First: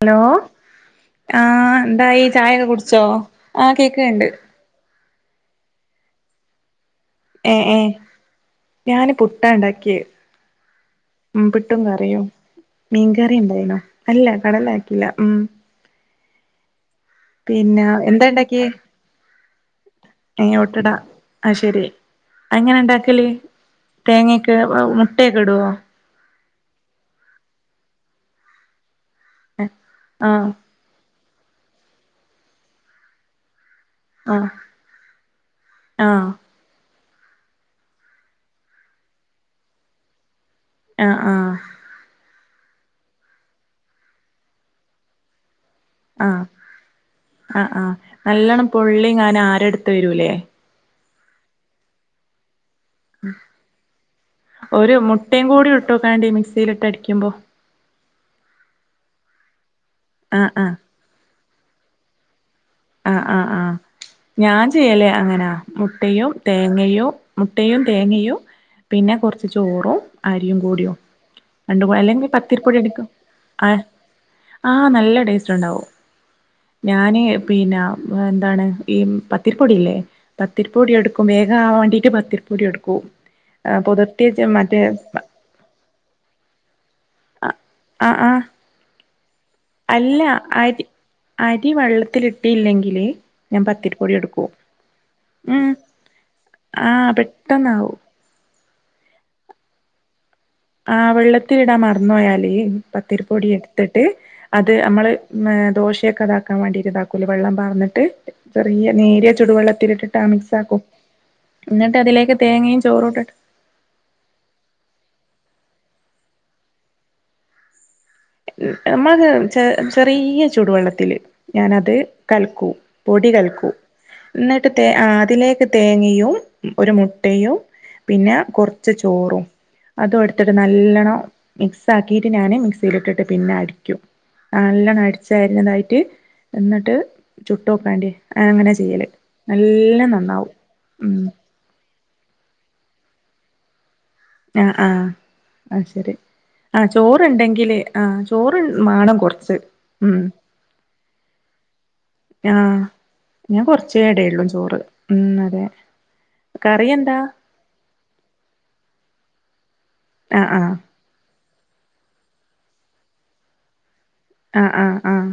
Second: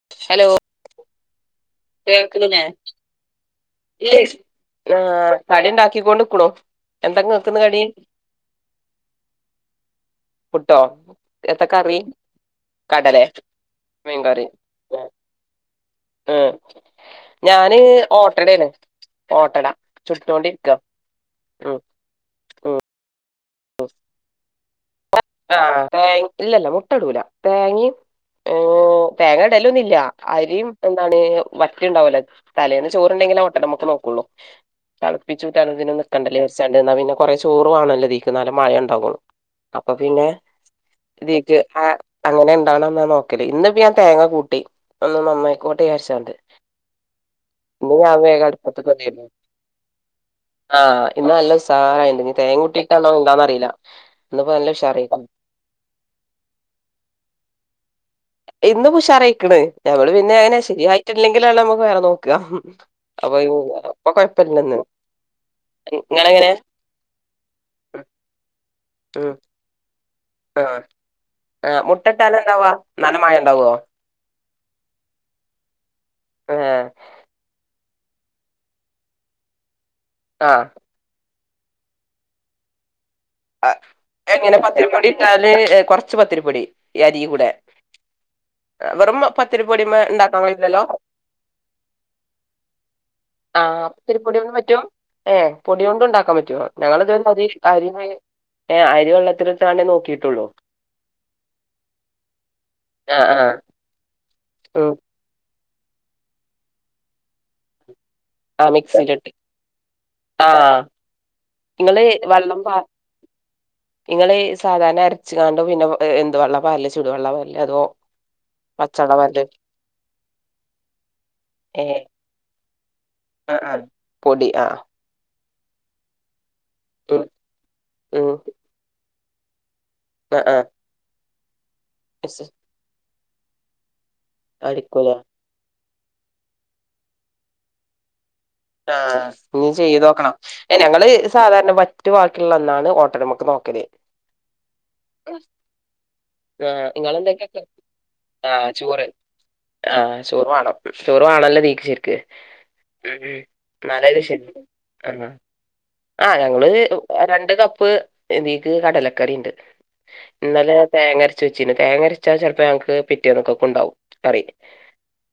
Hello ആഹ് എന്തായി കേൾക്ക്ണില്ലേ ചായക്കെ കുടിച്ചോ ആഹ് കേക്ക്ണ്ട് [unintelligible] ആഹ് കടി ഇണ്ടാക്കിക്കൊണ്ട് ഇക്കുണു എന്താ ഇങ്ങക്കിന്ന് ഏഹ് കടി ഏഹ് ഞാന് പുട്ടാ ഇണ്ടാക്കിയേ പുട്ടോ എത്ത പുട്ടും കറി കറിയു കടലേ മീൻങ്കറി ഇണ്ടായിനോ അല്ല കടല ആക്കീല്ല ഉം ഏഹ് ഞാന് പിന്നെ ഓ എന്താ ഇണ്ടാക്കിയേ ട്ടടേണ് ഓട്ടട ചുട്ടോണ്ടിരിക്കാ ഉം ഉം അതെങ്ങനാണ്ടാക്കല് തേങ്ങക്ക് [unintelligible] ആഹ് തേ ഇല്ലല്ല മുട്ട ഇടൂല തേങ്ങേം ഏഹ് തേങ്ങ ഇടലൊന്നും ഇല്ലാ ആഹ് അരിയും എന്താണ് വറ്റ് ഉണ്ടാവല്ലോ തലേന്ന് ചോറുണ്ടെങ്കി ഓട്ടട [unintelligible] ആഹ് തെളപ്പിച്ച് ഊറ്റാൻ ഒന്നിനും ആഹ് നിക്കണ്ടല്ലേ [unintelligible] എന്നാ പിന്നെ കൊറേ ചോറ് വാണല്ലോ ഇതീക്ക് എന്നാലേ മയണ്ടാകൊള്ളൂ അപ്പ പിന്നേ ആഹ് ആഹ് ഇതീക്ക് ആ അങ്ങനെ ഇണ്ടാണാന്നാ നോക്കല് ഇന്നിപ്പ ഞാൻ തേങ്ങ കൂട്ടി ഒന്ന് നന്നായിക്കോട്ടെ വിചാരിച്ചാണ്ട് ആഹ് ആഹ് ഇന്ന് ആഹ് ഞാൻ വേഗം നല്ലണം അടുപ്പത്ത്ക്ക് പൊള്ളി വന്നിരുന്നു ങ്ങാ ആരെടുത്ത് വരൂലേ ആഹ് ഇന്ന് നല്ല ഉസാറായിണ്ട് ഇനി തേങ്ങ കൂട്ടിയിട്ടാണോ എന്താന്നറിയില്ല ഇന്നിപ്പോ നല്ല ഒരു ഉഷാറായിക്ക്ണ് മുട്ടേം കൂടി ഇട്ട് നോക്കാണ്ടി മിക്സിലിട്ട് അടിക്കുമ്പോ ഇന്ന് പുഷാറായിക്ക്ണ് ഞമ്മള് പിന്നേ ആഹ് അങ്ങനെ ആഹ് ശെരിയായിട്ടില്ലെങ്കിലാണ് നമ്മുക്ക് വേറെ നോക്കാ ആഹ് ആഹ് ആഹ് [unintelligible] ഞാൻ ചെയ്യല് അങ്ങനാ മുട്ടയു ഇങ്ങളെങ്ങനെ തേങ്ങയു മുട്ടയു തേങ്ങയു പിന്നെ ഉം കൊറച്ച് ചോറും അരിയും ആഹ് കൂടിയൊ ആഹ് [unintelligible] മുട്ട അല്ലെങ്കി ഇട്ടാലെന്താവാ പത്തിരിപ്പൊടി എടുക്കും നല്ല മയം ഇണ്ടാവോ ആഹ് ആഹ് നല്ല ടേസ്റ്റ് ണ്ടാവും ഏഹ് ഞാനീ ന്നാ എന്താണ് ഈ പത്തിരിപ്പൊടിയില്ലേ ആഹ് പത്തിരിപ്പൊടി എടു ക്കും വേഗം ആവാണ്ടീട്ട് പത്തിരിപ്പൊടി എടുക്കും പുതിർത്തിവെച്ച എങ്ങനെ മറ്റേ പത്തിരിപ്പൊടി ഇട്ടാല് ഏഹ് കൊറ ച്ച് പത്തിരിപ്പൊടി ഈ അരി കൂടെ ആഹ് ആഹ് വെറും പ ത്തിരിപൊടീമ്മേ അല്ല ഇണ്ടാക്കൻ കഴില്ലല്ലോ അരി അരി വെള്ളത്തിലിട്ടില്ലെങ്കില് ഞാൻ ആഹ് അപ്പൊ പത്തിരിപ്പൊടി ഇത്തിരി പൊടി എടുക്കു കൊണ്ട് പറ്റും ഏഹ് പൊടി കൊണ്ടും ഉണ്ടാക്കാൻ പറ്റുവോ ഞങ്ങൾ ആഹ് ഇതു പകുതി അരി പെട്ടെന്നാവും [unintelligible] ഏഹ് അരി വെള്ളത്തിലിട്ട് അനെ നോക്കിട്ടുള്ളൂ ആഹ് വെള്ളത്തിലിടാൻ മറന്നു പോയാല് ആഹ് പത്തിരിപ്പൊടി ആഹ് എടുത്തിട്ട് അത് ഉം അമ്മള് മ് ദോശയൊക്കെ ഇതാക്കാൻ വേണ്ടിട്ട് ഇതാക്കൂലേ വെള്ളം പാർന്നിട്ട് ആഹ് ചെറീയ മിക്സിയിലിട്ട് നേരിയ ചുടുവെള്ളത്തിൽ ഇട്ടിട്ട് മിക്സ് ആക്കും. ആഹ് എന്നിട്ട് ഇങ്ങള് അതിലേക്ക് വെള്ളം പാ തേങ്ങയും ചോറും ഇട്ടിട്ട് ഇങ്ങള് ഈ സാധാരണ അരച്ച് കാണ്ട് പിന്നെ വെ എന്ത് വെള്ളാ പാരല് ചുടുവെള്ള പാരല് അതോ പച്ചവെള്ളാ നമ്മളത് പാരല് ചെ ചെറീയ ചൂടുവെള്ളത്തില് ഞാൻ അത് ഏഹ് കലക്കൂ പൊടി ആഹ് കൽക്കൂ. ആഹ് പൊടി എന്നിട്ട് ആഹ് തേ ആ അതിലേക്ക് തേങ്ങയും ഒരു ഉം മുട്ടയും ഉം പിന്നെ കുറച്ച് ചോറും അതും ആഹ് ഇട്ത്തിട്ട് ആഹ് നല്ലണം മിക്സ് ആക്കിയിട്ട് മിക്സി ഞാന് മിക്സിയിലിട്ടിട്ട് പിന്നെ അടിക്കും. നല്ലണം അടിക്കൂലേ അടിച് ചേര്ണതായിട്ട് എന്നിട്ട് ചുട്ടോക്കെണ്ടി. അങ്ങനെ ചെയ്യല് ആഹ്, ഇഞ്ഞി നല്ല ചെയ്തോക്കണം. നന്നാവും ഞങ്ങള് ഉം സാധാരണ പോ റ്റു വാക്കിള്ളന്നാണ് ഓട്ടടമ്മക്ക് നോക്കല്. ആഹ് ആഹ് അത് ശരി ആ ആഹ് ഇങ്ങളെന്തൊക്കെയാ ചോറുണ്ടെങ്കില് ആ ചോറ് മാണം കൊർച്ച് ആഹ് ചോറ് മാണം. ചോറ് വാണല്ലോ തീക്ക് ഷെര്ക്ക് ആഹ് ഞാൻ [unintelligible] കൊറച്ചേ ഇടയുള്ളൂ ചോറ് ഉം ആഹ് അതെ ആ ഞങ്ങള് കറി എന്താ രണ്ട് കപ്പ് ഇതീക്ക് കടലക്കറിണ്ട്. ആഹ് ഇന്നലെ തേങ്ങര് ച്ചെച്ചിനു, തേങ്ങരച്ചാൽ ചെലപ്പോ ഞങ്ങൾക്ക് പിറ്റേന്നക്ക ക്കുണ്ടാവും കറി. ആഹ് ആഹ് ആഹ്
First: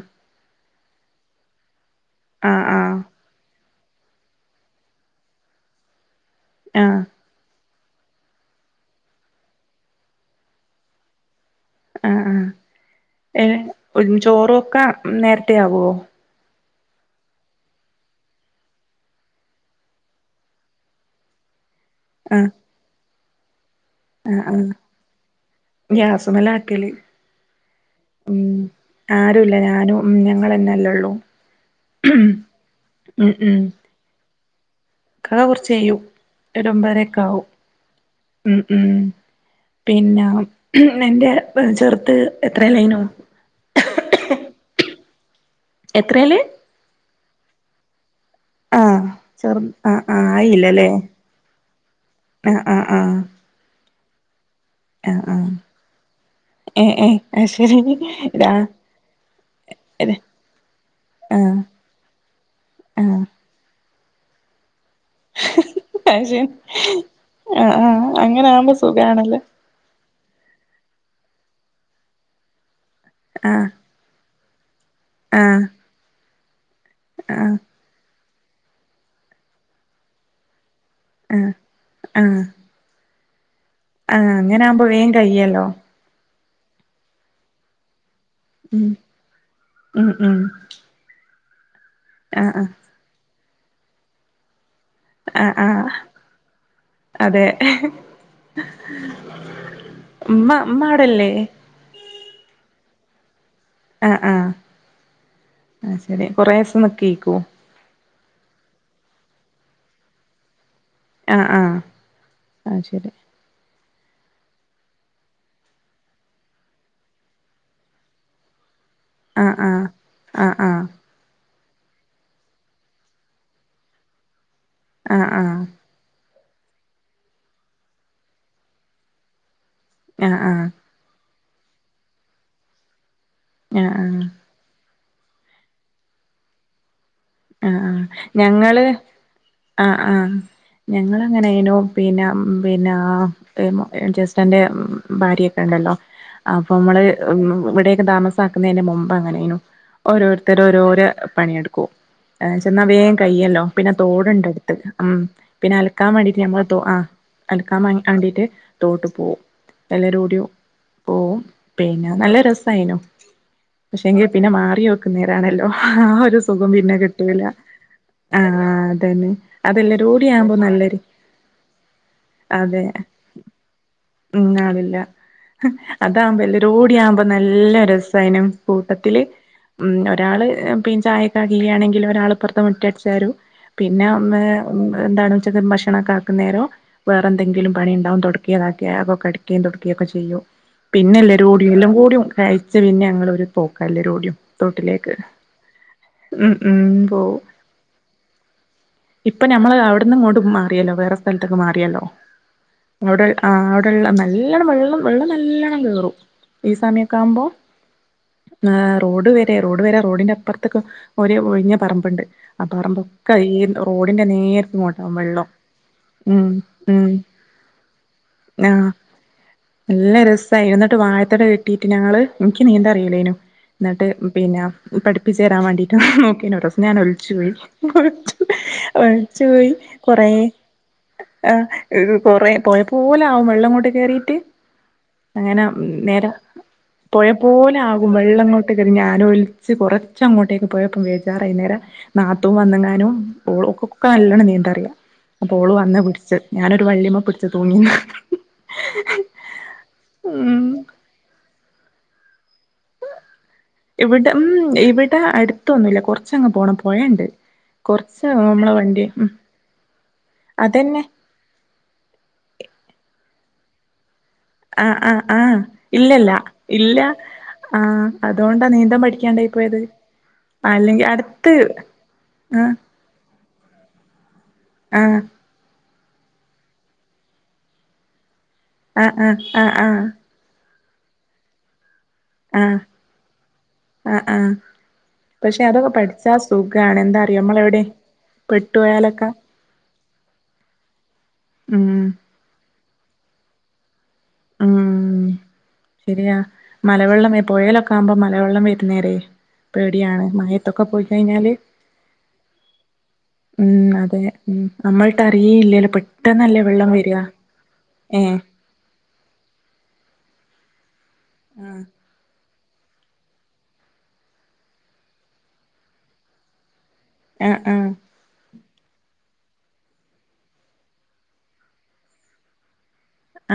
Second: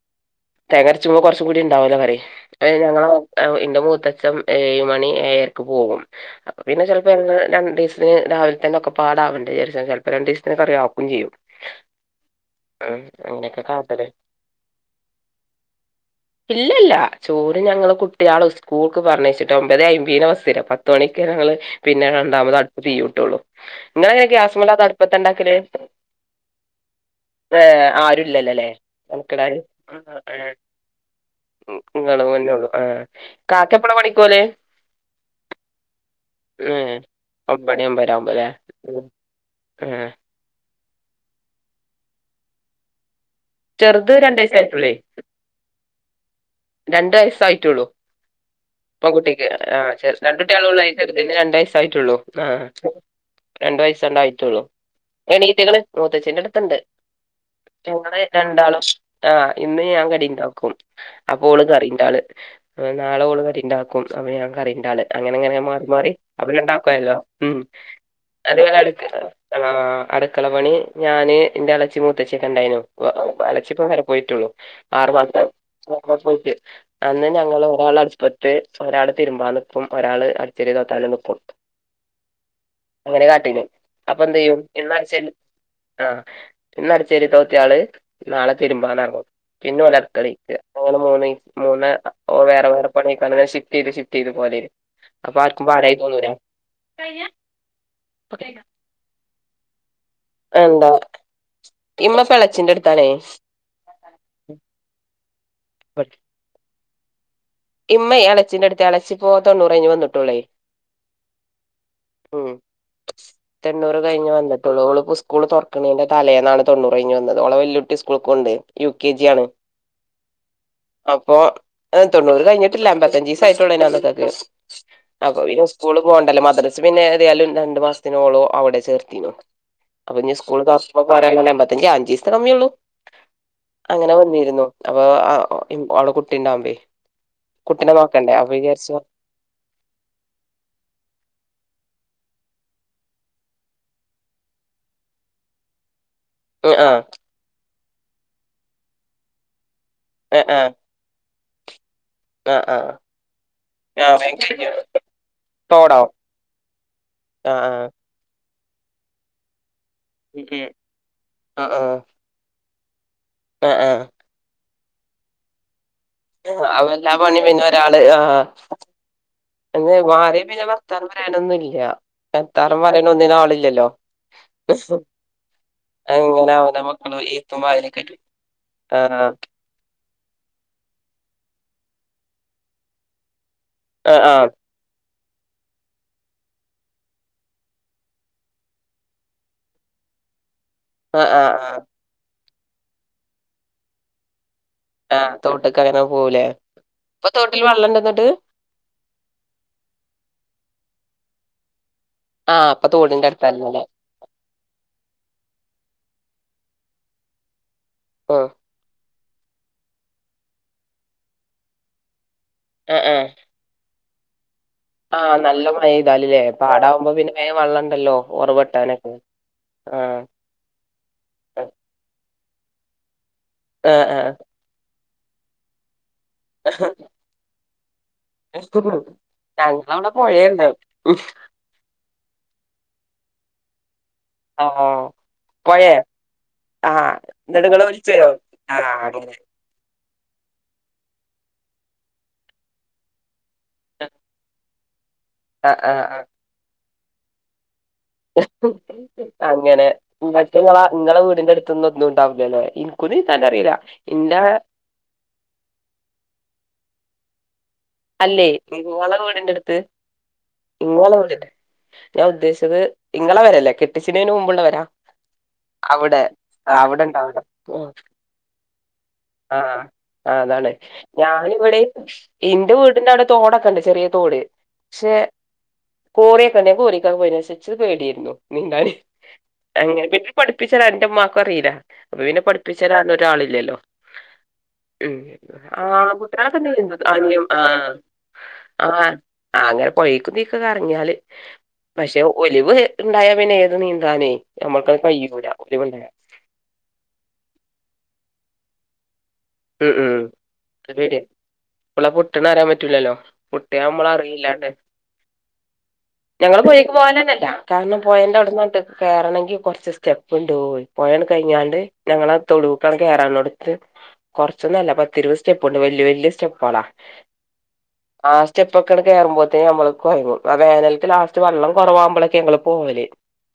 തേങ്ങരച്ചുമ്പോ കൊറച്ചും കൂടി ണ്ടാവല്ലോ കറി. ആഹ് അത് ആഹ് ഞങ്ങള [unintelligible] ഇന്റെ മൂത്തച്ഛൻ ഏഴ് മണി ഏഴര്ക്ക് പോകും. അപ്പോ ആഹ് പിന്നെ ആഹ് ചെലപ്പോ ഞങ്ങള് രണ്ടീസ് പിന്നെ രാവിലെ തന്നെ ഒക്കെ പാടാവണ്ടെ വിചാരിച്ച് ചെലപ്പൊ രണ്ടീസത്തിന് കറി ആക്കും ചെയ്യും. ആഹ്, ഉം ഏ അങ്ങനെയൊക്കെ കാട്ടല് [unintelligible] ചോറൊക്കെ നേരത്തെ ആവോ? ഇല്ലല്ല ചോറ് ഞങ്ങള് കുട് കുട്ടിയളെ ഉസ്കൂൾക്ക് പറഞ്ഞയച്ച്ട്ട് ഒമ്പതെ അയ്മ്പീന ബസ് അരാ. പത്തുമണിക്ക് ഞങ്ങള് പിന്നെ ആഹ് രണ്ടാമത് അ തീയുട്ടോള്ളു. ഇങ്ങളെങ്ങനെ ആഹ് ആഹ് ഗ്യാസ്മലാ അതാ അടുപ്പത്തണ്ടാക്കല്? ഗ്യാസുമലാക്കല് ഏഹ് ഉം ആരുല്ലല്ല ല്ലേ, ആരുല്ല അൻക്ക്ടാന് ഞാനും ഉം [unintelligible] ഞങ്ങളെന്നെല്ലേ ഉള്ളൂ [unintelligible] ഉം ല്ലള്ളൂ ആഹ്, കാക്ക എപ്പളാ പണിക്കോവല്? ക്കാ കുറച്ച് കഴിയും. ഏഹ് ഒരമ്പതരൊക്കെ ആവും. ഒമ്പണി ഒമ്പര ആവുമ്പോല്ലേ ഉം ഉം ആഹ് പിന്നെ നിന്റെ ചെറുത് എത്രലേനു? ചെറുത് രണ്ടയസ്സ് ആയിട്ടൊള്ളേ. എത്രേല്? രണ്ട് വയസ്സ് ആയിട്ടുള്ളൂ. ആഹ് പെൺ കുട്ടിക്ക്, ചെറു ആഹ് ചെർ രണ്ടുട്ടിയള് ഒള്ളേ, ആയില്ലല്ലേ ചെറ്തിന് രണ്ടയസ്സ് ആയിട്ടുള്ളൂ. ആഹ് രണ്ടു വയസ്സ് ആണ്ട് ആയിട്ടുള്ളൂ. ആഹ് ആഹ് എണീറ്റ്ക്ക്ണ് മൂത്തച്ചിന്റെടുത്ത്ണ്ട്. ഏഹ് ഏഹ് അത് ശരി റ്റങ്ങള് രാ രണ്ടാളും ആ ഇന്ന് ഞാൻ ആഹ് കടിണ്ടാക്കും. അപ്പൊ ആഹ് ഓള് കറിണ്ടാള് ഏ. നാളെ അത് ഓള് കറിണ്ടാക്കും. അപ്പ ഞാൻ കറിണ്ടാള് അങ്ങനെ അങ്ങനെ മാറി മാറി ശരി അപ്പോ രണ്ടാക്കും ആയല്ലോ. ഉം ആഹ് ആഹ് അങ്ങനെ ആവുമ്പോ അത്ങ്ങനെ എടക്ക് സുഖാണല്ലോ ആഹ്, അട്ക്കള പണി ഞാന് ഇന്റെ എളച്ചിം മൂത്തച്ചിയൊക്കെണ്ടായിനു [unintelligible] ആഹ് എളച്ചിപ്പ വേറെ പോയിട്ടുള്ളൂ. ആറു മാസായി ആഹ് [unintelligible] അന്ന് ആഹ് ഞങ്ങള് ഒരാള് അട്പ്പ ത്ത്, ഒരാള് തിരുമ്പാ നിക്കും. ഒരാള് അടിച്ചേരി തോത്താനും നിക് ആഹ് ആഹ് അങ്ങനെ കാട്ടീനെ, അപ്പൊ ആഹ് എന്ത് എയ്യും. അങ്ങനെ ആവുമ്പോ വേഗം ഇന്നട്ചേരി കഴിയല്ലോ ആഹ് ഇന്ന് അട്ച്ചേരി തോത്തിയാള് നാളെ ഉം തിരുമ്പാനെറങ്ങും. പിന്നെ ഓല് ഉം ഉം അട്ക്കളീക്ക് അങ്ങനെ മൂന്ന് മൂന്ന്‌ ആഹ് വേറെ ആഹ് വേറെ പണിട്ക്കാന് അന്നെ ഷിഫ്റ്റയ്ത് ഷിഫ്റ്റയ്ത് പോലെനി. ആഹ് ആഹ് അതെ. ഇമ്മ ഇമ്മ എന്താ അവ്ടല്ലേ? ഇമ്മ ഇപ്പ എളച്ചിന്റെട്ത്താണേ. ആഹ് ആഹ് അത് ശരി കുറേസം നിക്കുയ്ക്കും. ഇമ്മയ് എളച്ചിന്റെ അടുത്ത, എളച്ചിപ്പം തൊണ്ണൂറയിഞ്ഞ് വന്നിട്ടൂള്ളേ. ആഹ് ആഹ് അത് ശരി. തൊണ്ണൂറു കഴിഞ് വന്നിട്ടുള്ളൂ. ഓള്പ്പൊ ഉസ്കൂള് തൊറക്ക്ണീന്റെ തലേന്നാണ് തൊണ്ണൂറ് കഴിഞ് വന്നത്. ഓളെ വല്യുട്ടി സ്കൂൾക് പോവ്ണ്ടേ. യു കെ ജി ആണ്. ആഹ് ആഹ് ആഹ് ആഹ് അപ്പോ ഏഹ് തൊണ്ണൂറ് ഇതഴിഞ്ഞിട്ടില്ല അമ്പത്തഞ്ചിസായിട്ടൊള്ളു അന്നക്കക്ക് ആഹ് അപ്പൊ ആഹ് പിന്നെ സ്കൂള് പോവണ്ടല്ലോ മദ്രസ് പിന്നെ ഏതായാലും രണ്ടു മാസത്തിനോള് അവിടെ ചേർത്തിണ്. അപ്പൊഞ്ഞ് ആഹ് സ്കൂള് ആഹ് തുറക്കുമ്പോ പോരങ്ങനെ എമ്പത്തഞ്ചാ അഞ്ചിസെത്തെ കമ്മിയൊള്ളു. ആഹ് അങ്ങനെ ആഹ് വന്നിരുന്നു അപ്പൊ [unintelligible] അവളെ കുട്ടിണ്ടാവുമ്പേ ആഹ് ആഹ് ഞങ്ങള് ആഹ് ആഹ് ഞങ്ങളങ്ങനെനു പിഞ്ഞം പിഞ്ഞാ [unintelligible] ജസ്റ്റന്റെ ഭാര്യൊക്കെണ്ടല്ലോ ആ ആ അപ്പമ്മള് ഹ്മ്മ് ഇവിടെക്കെ താമസക്കുന്നതിന്റെ മുമ്പങ്ങനെനു ആ ആ ഓരോരുത്തരോരോരെ പണിയെടുക്കും. ആ ചെന്നാ വേം കയ്യല്ലോ പിന്നെ ആ തോട്ണ്ടട്ത്ത് മ്മ് പിന്നെ അലക്കാൻ വേണ്ടിട്ട് ഞങ്ങളാ തോ ആഹ് ആഹ് ആഹ് ക്കാൻ വേണ്ടിയിട്ട് തോട്ട്ക്കോവും എല്ലരോടിയും പോവും ആ ആ പിന്നെ നല്ല രസ ഇപ്പായ്നോ ആ ആ പക്ഷെങ്കി പിന്നെ മാറി വെക്കുന്നേരാണല്ലോ ആ ഒരു സുഖം അവ പിന്നെ കി എല്ലാ പണിയും ട്ടില്ലാ. പിന്നെ ആഹ് അതന്നെ [unintelligible] അതെല്ലരൂടി ആരെയും ആവുമ്പോ പിന്നെ നല്ലൊരു വർത്താനം പറയാനൊന്നുല്ല. വാർത്താനംപറയാനൊന്നിനും ആളില്ലല്ലോ ഹ്മ്മ് ആളില്ല. അതാവുമ്പോ അങ്ങനെ അവന എല്ലരൂടി മക്കള് ആവുമ്പോ എയ്ത്തും നല്ല വായനക്കായിട്ട് രസായെനു കൂട്ടത്തില് ആഹ് മ്മ് ഒരാൾ പി ചായക്കെആക്കിയാണെങ്കില് ഒരാളിപ്പറത്ത് മുറ്റട്ച്ചേരും. പിന്നെ ആഹ് അമ്മ് ആഹ് ഹ്മ്മ് എന്താണ് ഉച്ചക്കൊരു ഭക്ഷണാക്കുന്നേരം വേറെന്തെങ്കിലും പണി ഇ ണ്ടാവും തുടക്കേ ഇതാക്കെ അതൊക്കെ അടിക്കേം തോടിക്കേം ഒക്കെ ചെയ്യും പിന്നെ ആഹ് എല്ലാരും ആഹ് കൂടി ആഹ് എല്ലാംകൂടി കഴിച്ച് പിന്നെ ഞങ്ങളൊരു പോക്കാ എല്ലാരൂടിയും തോട്ടിലേക്ക് ആഹ് തോട്ട്കങ്ങനെ പോവൂലേ. ഉം ഉം ഇപ്പ പോവും തോട്ടില് വള്ളണ്ടോ ഇന്നട്ട് ഇപ്പൊ ഞമ്മള് അവിടിന്നിങ്ങോട്ട് മാറിയല്ലോ വേറെ സ്ഥലത്ത്ക്ക് മാറിയല്ലോ ആഹ് അപ്പൊ അവിടെ തോടിന്റെ ആഹ് അടുത്തായിരുന്നല്ലേ അവിടെള്ള മെ നല്ലണ്ണം വെള്ളം വെള്ളം നല്ലോണ്ണം കേറും ഈ സമയൊക്കെ ആവുമ്പോ ഉം ആഹ് റോഡ് വരെ റോഡ് വരെ റോഡിന്റെ അപ്പർത്ത്ക്കും ഒരു ഒഴിഞ്ഞ പറമ്പ്ണ്ട് ആ ആഹ് പറമ്പൊക്കെ ഈ റോഡിന്റെ നേരെ ഇങ്ങോട്ടാ ആ നല്ല മഴയ്താല് ലെ ഉം പാടകുമ്പോ പിന്നെ വേം വള്ളണ്ടല്ലോ ഒറവൊട്ടാനൊക്കെ നല്ലരു ഇതായിനു. ഇന്നട്ട് വാഴതട വെട്ടീട്ട് ഞങ്ങള് ഇൻക്ക് നീന്താറീല്ലേനു ആഹ് ഇന്നട്ട് ആഹ് പിന്നെ പഠിപ്പിച്ചരാൻ വാണ്ടീട്ട് നോക്കീനോരീസം ഞാൻ ഒൽച്ചോയി ഒൽച്ചോയി ഒൽച്ചോയി ഞങ്ങളവിടെ കൊറേ, പൊഴേണ്ട് ആഹ് കൊറേ പൊഴപോലെ ആവും വെള്ളങ്ങോട്ട്‌കേറീട്ട്, ആഹ് അങ്ങനെ പൊഴേ നേര ആഹ് എന്നിട്ട് ഇങ്ങള് പൊഴപോലെയാവും വിളിച്ചോ വെള്ളങ്ങോട്ട് ആഹ് കേറി ഞാനോ അങ്ങനെ ഒൽച്ച് കൊറച്ചങ്ങോട്ടേക്ക് പോയപ്പം [unintelligible] നാത്തും വന്നങ്ങാനും ഓള് ഒകൊക്കെ നല്ലൊണം നീന്തറിയാം. അപ്പോള് ആഹ് വന്നാ ആഹ് പുടിച്ചേ ഞാനൊരു വള്ളിമ്മ പുടിച്ചു തൂങ്ങിന്ന് [inaudible] അങ്ങനെ ഇന്നട്ട് ഉം ഇങ്ങള ഇങ്ങളെ വീടിന്റെ അട് ത്തൊന്നും ഒന്നുണ്ടാവൂല്ലലെ. ഇന്ക്കും നീന്താനറീല്ല ഇവിടെ മ്മ് ഇവിടെ അട്ത്തൊന്നുല്ല കുറച്ചങ്ങ് പോണം പൊഴണ്ട് കൊറച്ച് അല്ലേയ് നമ്മളെ വണ്ടി ഇങ്ങളെ ഉം വീടിന്റട്ത്ത് അതന്നെ ഇങ്ങളെ വീടിന്റെ ഞാൻ ഉദ്ദേശിച്ചത് ഇങ്ങളെ പെരല്ലേ കെട്ടിച്ചിനന് മുമ്പ് ആഹ് ആഹ് ആഹ് ഇല്ലല്ല ആ, ഇല്ല അവിടെ ഇണ്ടാവൂല ആഹ് അതോണ്ടാ നീന്താൻ പഠിക്കാണ്ടായ് പോയത്. ആഹ് ആഹ് അതാണ്. അല്ലെങ്കി അടുത്ത് ഞാനിവടെ ആഹ് ഇന്റെ വീടിന്റവിടെ തോടൊക്കണ്ട് ചെറിയ തോട്. പക്ഷെ ആഹ് കോറിയൊക്കെണ്ട് കൊറീക്കൊക്കെ പോയീന് പക്ഷേ ഇച്ച് പേടിയാർന്നു നീന്താന്. ആഹ് ആഹ് ആഹ് അങ്ങന ആഹ് പഠിപ്പിച്ചരാൻ ഇന്റെ ഇമ്മാക്കു അറീല, അപ്പൊ പിന്നെ ആഹ് പഠിപ്പിച്ചരാഞ്ഞൊരാളില്ലല്ലോ ആഹ് ആഹ് ഹ്മ്മ് പക്ഷെ അതൊക്കെ പഠിച്ചാ സുഖാണ് [unintelligible] എന്താ അറിയോ ആദ്യം നമ്മളെവിടെ ആഹ് ആഹ് പെട്ടുപോയാലൊക്കെ അങ്ങനെ പോയീക്കും ഇതീക്കൊക്കെ എറങ്ങിയാല്. ഉം പഷേ ഒലിവ് ഇണ്ടായാ പിന്നെ ഏത് നീന്താനെയ്‌ ഉം നമ്മൾക്കതു കഴൂല ഒലിവുണ്ടായാ മലവെള്ളം പുഴയിലൊക്കെ ആവുമ്പോ മലവെള്ളം വരുന്നേരയ് ഉം ഉം പേടിയാണ് മഴത്തൊക്കെ അത് പോയി പേടിയാ കഴിഞ്ഞാല് എപ്പളാ പൊട്ട്ണെ അറിയാൻ ‌ പറ്റൂലല്ലോ പൊട്ടിയ ഉം അമ്മള് അതെ ഉം അറിയില്ലണ്ട് നമ്മൾട്ട് അറിയേയില്ലല്ലോ ഞങ്ങള് പെട്ടെന്നല്ലേ പൊഴേക്ക് വെള്ളം വരിക പോലെന്നെല്ല കാരണം പൊഴന്റെ ഏഹ് അവിട്ന്നൊട്ട്. കേറണെങ്കി കൊറച്ച് സ്റ്റെപ്പുണ്ടോയി പൊഴട് കഴിഞ്ഞാണ്ട് ആഹ് ഞങ്ങളെ തൊടൂക്കട് കേറാണോട്ത്ത് കൊറച്ചൊന്നു അല്ല പത്തി ഇരുപത് സ്റ്റെപ്പ്ണ്ട് വല്യ വല്യ സ്റ്റെപ്പളാ. ആ ആഹ് ആ സ്റ്റെപ്പൊക്കെട് കേറുമ്പോത്ത്ന് ഞമ്മള് കൊയങ്ങും ആ വേനൽത്തെ ലാസ്റ്റ് വെള്ളം കൊറവാകുമ്പളൊക്കെ ഞങ്ങള് പോവല്.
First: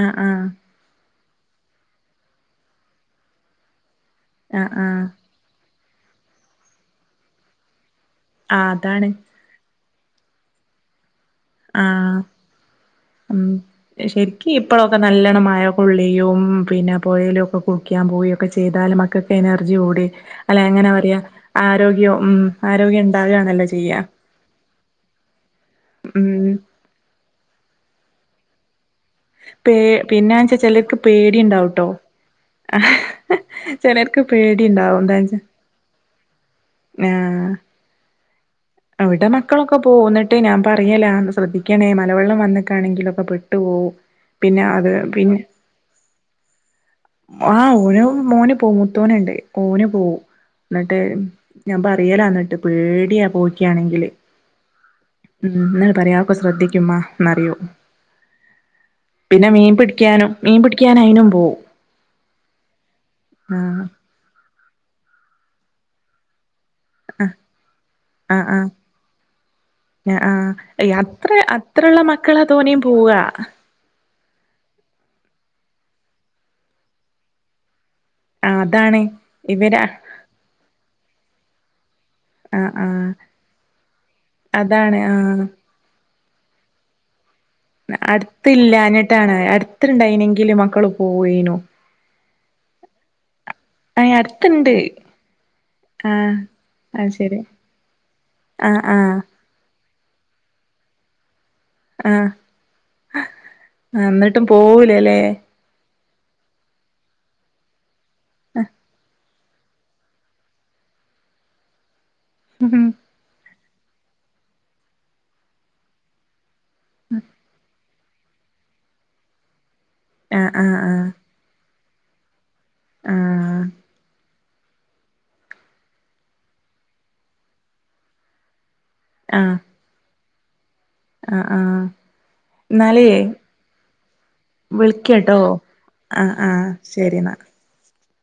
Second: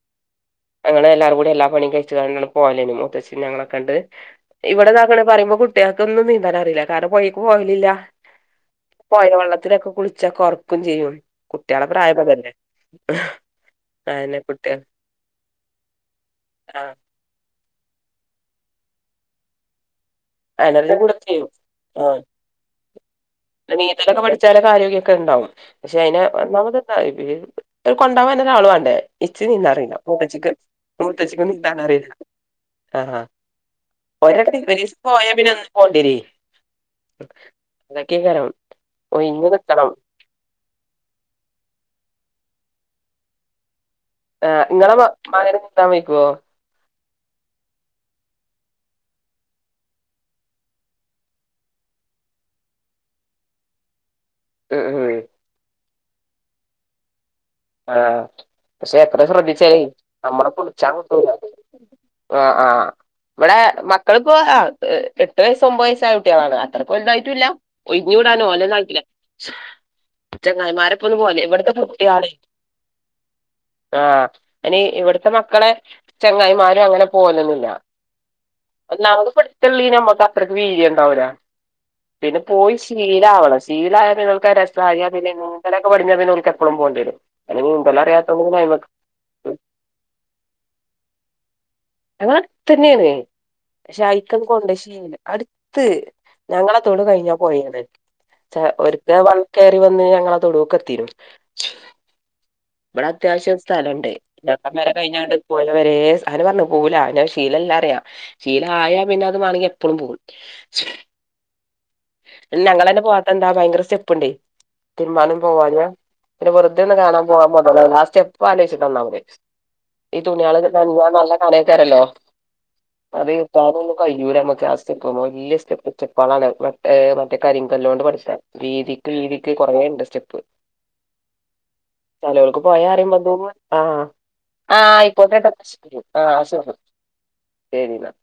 ആഹ് ആഹ് ഞങ്ങള് എല്ലാരും കൂടി എല്ലാ പണിം കഴിച്ച്കണ്ട് പോവലേനി മൂത്തച്ഛിം ഞങ്ങളെ ഒക്കണ്ട്. ആഹ് ഇവടെ ആഹ് താക്ക്ണ് പറയുമ്പ കുട്ട്യൾക്കൊന്നും നീന്താൻ അറിയില്ല കാരണം പൊഴേക്ക് പോവലില്ല. ആഹ് അതാണ് പോയാല് വെള്ളത്തിലൊക്കെ കുളിച്ചാ കറുക്കും ചെയ്യും കുട്ട്യളെ പ്രായം ആഹ് ഇപ്പതല്ലെ. ഉം ശരിക്കും ഇപ്പഴൊക്കെ നല്ലോണം മഴ കൊള്ളിയും ആ പിന്നെ. പൊഴേലു ഒക്കെ കുളിക്കാൻ പോയൊക്കെ ചെയ്താൽ മക്കക്ക് എനർജി കൂടി അല്ലെ എങ്ങനെ അയന്നെ കൂടെ പറയാ ചെയ്യും ആ ആരോഗ്യോ ഉം ആരോഗ്യം ഇണ്ടാവാണല്ലോ ചെയ്യ ചെലക ആരോഗ്യ ഒക്കെ ഇണ്ടാവും പക്ഷെ അയിന് ഉം ഒന്നാമത് എന്താ കൊണ്ടാവാൻ ഒരാള് വാണ്ടേ? ഇച്ച് നീന്താ പേ അറീല്ല മൂത്തച്ചിക്ക് പിന്നെച്ചാ ചിലർക്ക് പേടി മൂത്തച്ചിക്ക് നീന്താൻ ഉണ്ടാവുട്ടോ അറീല്ല. ആ ഹാ ചിലർക്ക് ഒരട്തി ഒരീ പേടിണ്ടാവും പോയാ എന്താച്ച പിന്നെ എന്ന് പോണ്ടിരെ അതൊക്കെയ്കാരം. അവിടെ മക്കളൊക്കെ പോവോന്ന് ട്ട് ഞാൻ പറയലാ ശ്രദ്ധിക്കണേ മലവെള്ളം വന്നിക്കാണെങ്കിലൊക്കെ പെട്ടു പോവും. ആഹ് പിന്നെ അത് ഇങ്ങളെ പിന്നെ മകന്‌ നിനാത്ൻ വയ്ക്കുവോ ആഹ് ഓന് മോന് പോ മൂത്തോന്ണ്ട് ഓന് പോവും ന്ന്ട്ട് ഞാൻ പറയലാ ന്ന്ട്ട് പേടിയാ പോവൊക്കെയാണെങ്കില് ഉം ഉം ന്ന്ട്ട് പറയാ ഒക്കെ ശ്രദ്ധിക്കുമ്മാ ന്നറിയും ആഹ് പക്ഷെ എത്ര ശ്രദ്ധിച്ചാലേ പിടിക്കാനും നമ്മളെ മീൻ പുട്ച്ചാൻ പിടിക്കാൻ അയിനും കിട്ടൂല പോവും ആ ആഹ് ഇവടെ ആഹ് മക്കളിപ്പോ ആ എട്ട് വയസ്സ് ഒമ്പത് വയസ്സായ കുട്ട്യളാണ്. അത്ര വലുതായിട്ടുല്ല ഒഴിഞ് വിടാന് ആഹ് ഓലെന്നെ ആയിട്ടില്ല ആഹ് ചങ്ങായിമാരൊപ്പം ഒന്ന് അത്ര പോവല് ഇവിടുത്തെ അത്രള്ള കുട്ടികളെ മക്കളാ തോനിം പോവാ ആഹ് അയ്ന് ഇവിട്ത്തെ മക്കളെ ചങ്ങായിമാര് അങ്ങനെ പോവലൊന്നുല്ല ആഹ് അതാണ് ഒന്നാമത് ഇവരാ പ്പട്ത്ത്ള്ളേന് ഞമ്മക്ക് അത്രക്ക് വീര്യണ്ടാവൂല പിന്നെ ആഹ് പോയി ആഹ് ശീലാവണം ശീലായ ഓൽക്കത് അതാണ് രസായ പിന്നെ ആഹ് എന്നും നീന്തോലൊക്കെ പഠിഞ്ഞ പിന്നെ ഓൽക്ക് എപ്പളും പോണ്ട്യരും അയിന് നീന്തലറിയത്തോണ്ട് പിന്നെ അയ്മക് രാണ് അട്ത്ത്ണ്ടായിനെങ്കില് മക്കള് പോവേനു ഞങ്ങളെ അട്ത്ത്ന്നെയാണ്. പക്ഷെ ഏഹ് അയിക്കണ്ട് അടുത്തുണ്ട് കൊണ്ടോയി ശീല അട്ത്ത് ആഹ് ഞങ്ങളെ തൊടു അത് കഴിഞ്ഞാ ശരി പോഴയാണ്. ആഹ് ഒരിക്ക ആഹ് വെള്ളം കയറി വന്ന് ഞങ്ങളെ തൊടൂക്ക് എത്തിന്നു. ആഹ് ഇവടെ അത്യാവശ്യം ആഹ് സ്ഥലണ്ട് എന്നിട്ടും ഞങ്ങളെ പെര പോവൂലല്ലേ കഴിഞ്ഞാണ്ട്. പോലെവരെ അതെന്നെ പറഞ്ഞെ പോവൂല അത് ശീലല്ലാ പറയാ ശീല ആയാ പിന്നെ മാണെങ്കി എപ്പളും പോവും ആഹ് ഞങ്ങളെന്നെ പോവാത്തെ എന്താ ഭയങ്കര സ്റ്റെപ്പ്ണ്ടേ തിര്മ്പാനും പോവാനും പിന്നെ വെർതെ ഒന്ന് കാണാൻ പോവാൻ മൊതലാവൂല ആ സ്റ്റെപ്പ് ആലോചിട്ട ഒന്നാമത്. ഈ തുണിയള് ആഹ് ആഹ് നനഞ്ഞാൽ നല്ല കനെയ്ക്കാരല്ലോ. അത് ആഹ് ഏറ്റാൻ ഒന്നും കയ്യൂല അമ്മക്ക് ആ സ്റ്റെപ്പ്മെ വലിയ സ്റ്റെപ്പ് സ്റ്റെപ്പളാണ്. ഏഹ് മറ്റേ കാരിങ്കലോണ്ട് പട്ത്ത വീതിക്ക് വീതിക്ക് ആഹ് കൊറേണ്ട് സ്റ്റെപ്പ്. ആഹ് ആഹ് ചെലോൽക്ക് പൊഴാ എന്നാലേ അറിയുമ്പ എന്തോന്നുവാ ആഹ് ആഹ് വിളിക്കട്ടോ അയ്കോട്ടെട്ടോ ശരി ആഹ് ശരി ശരി ന്ന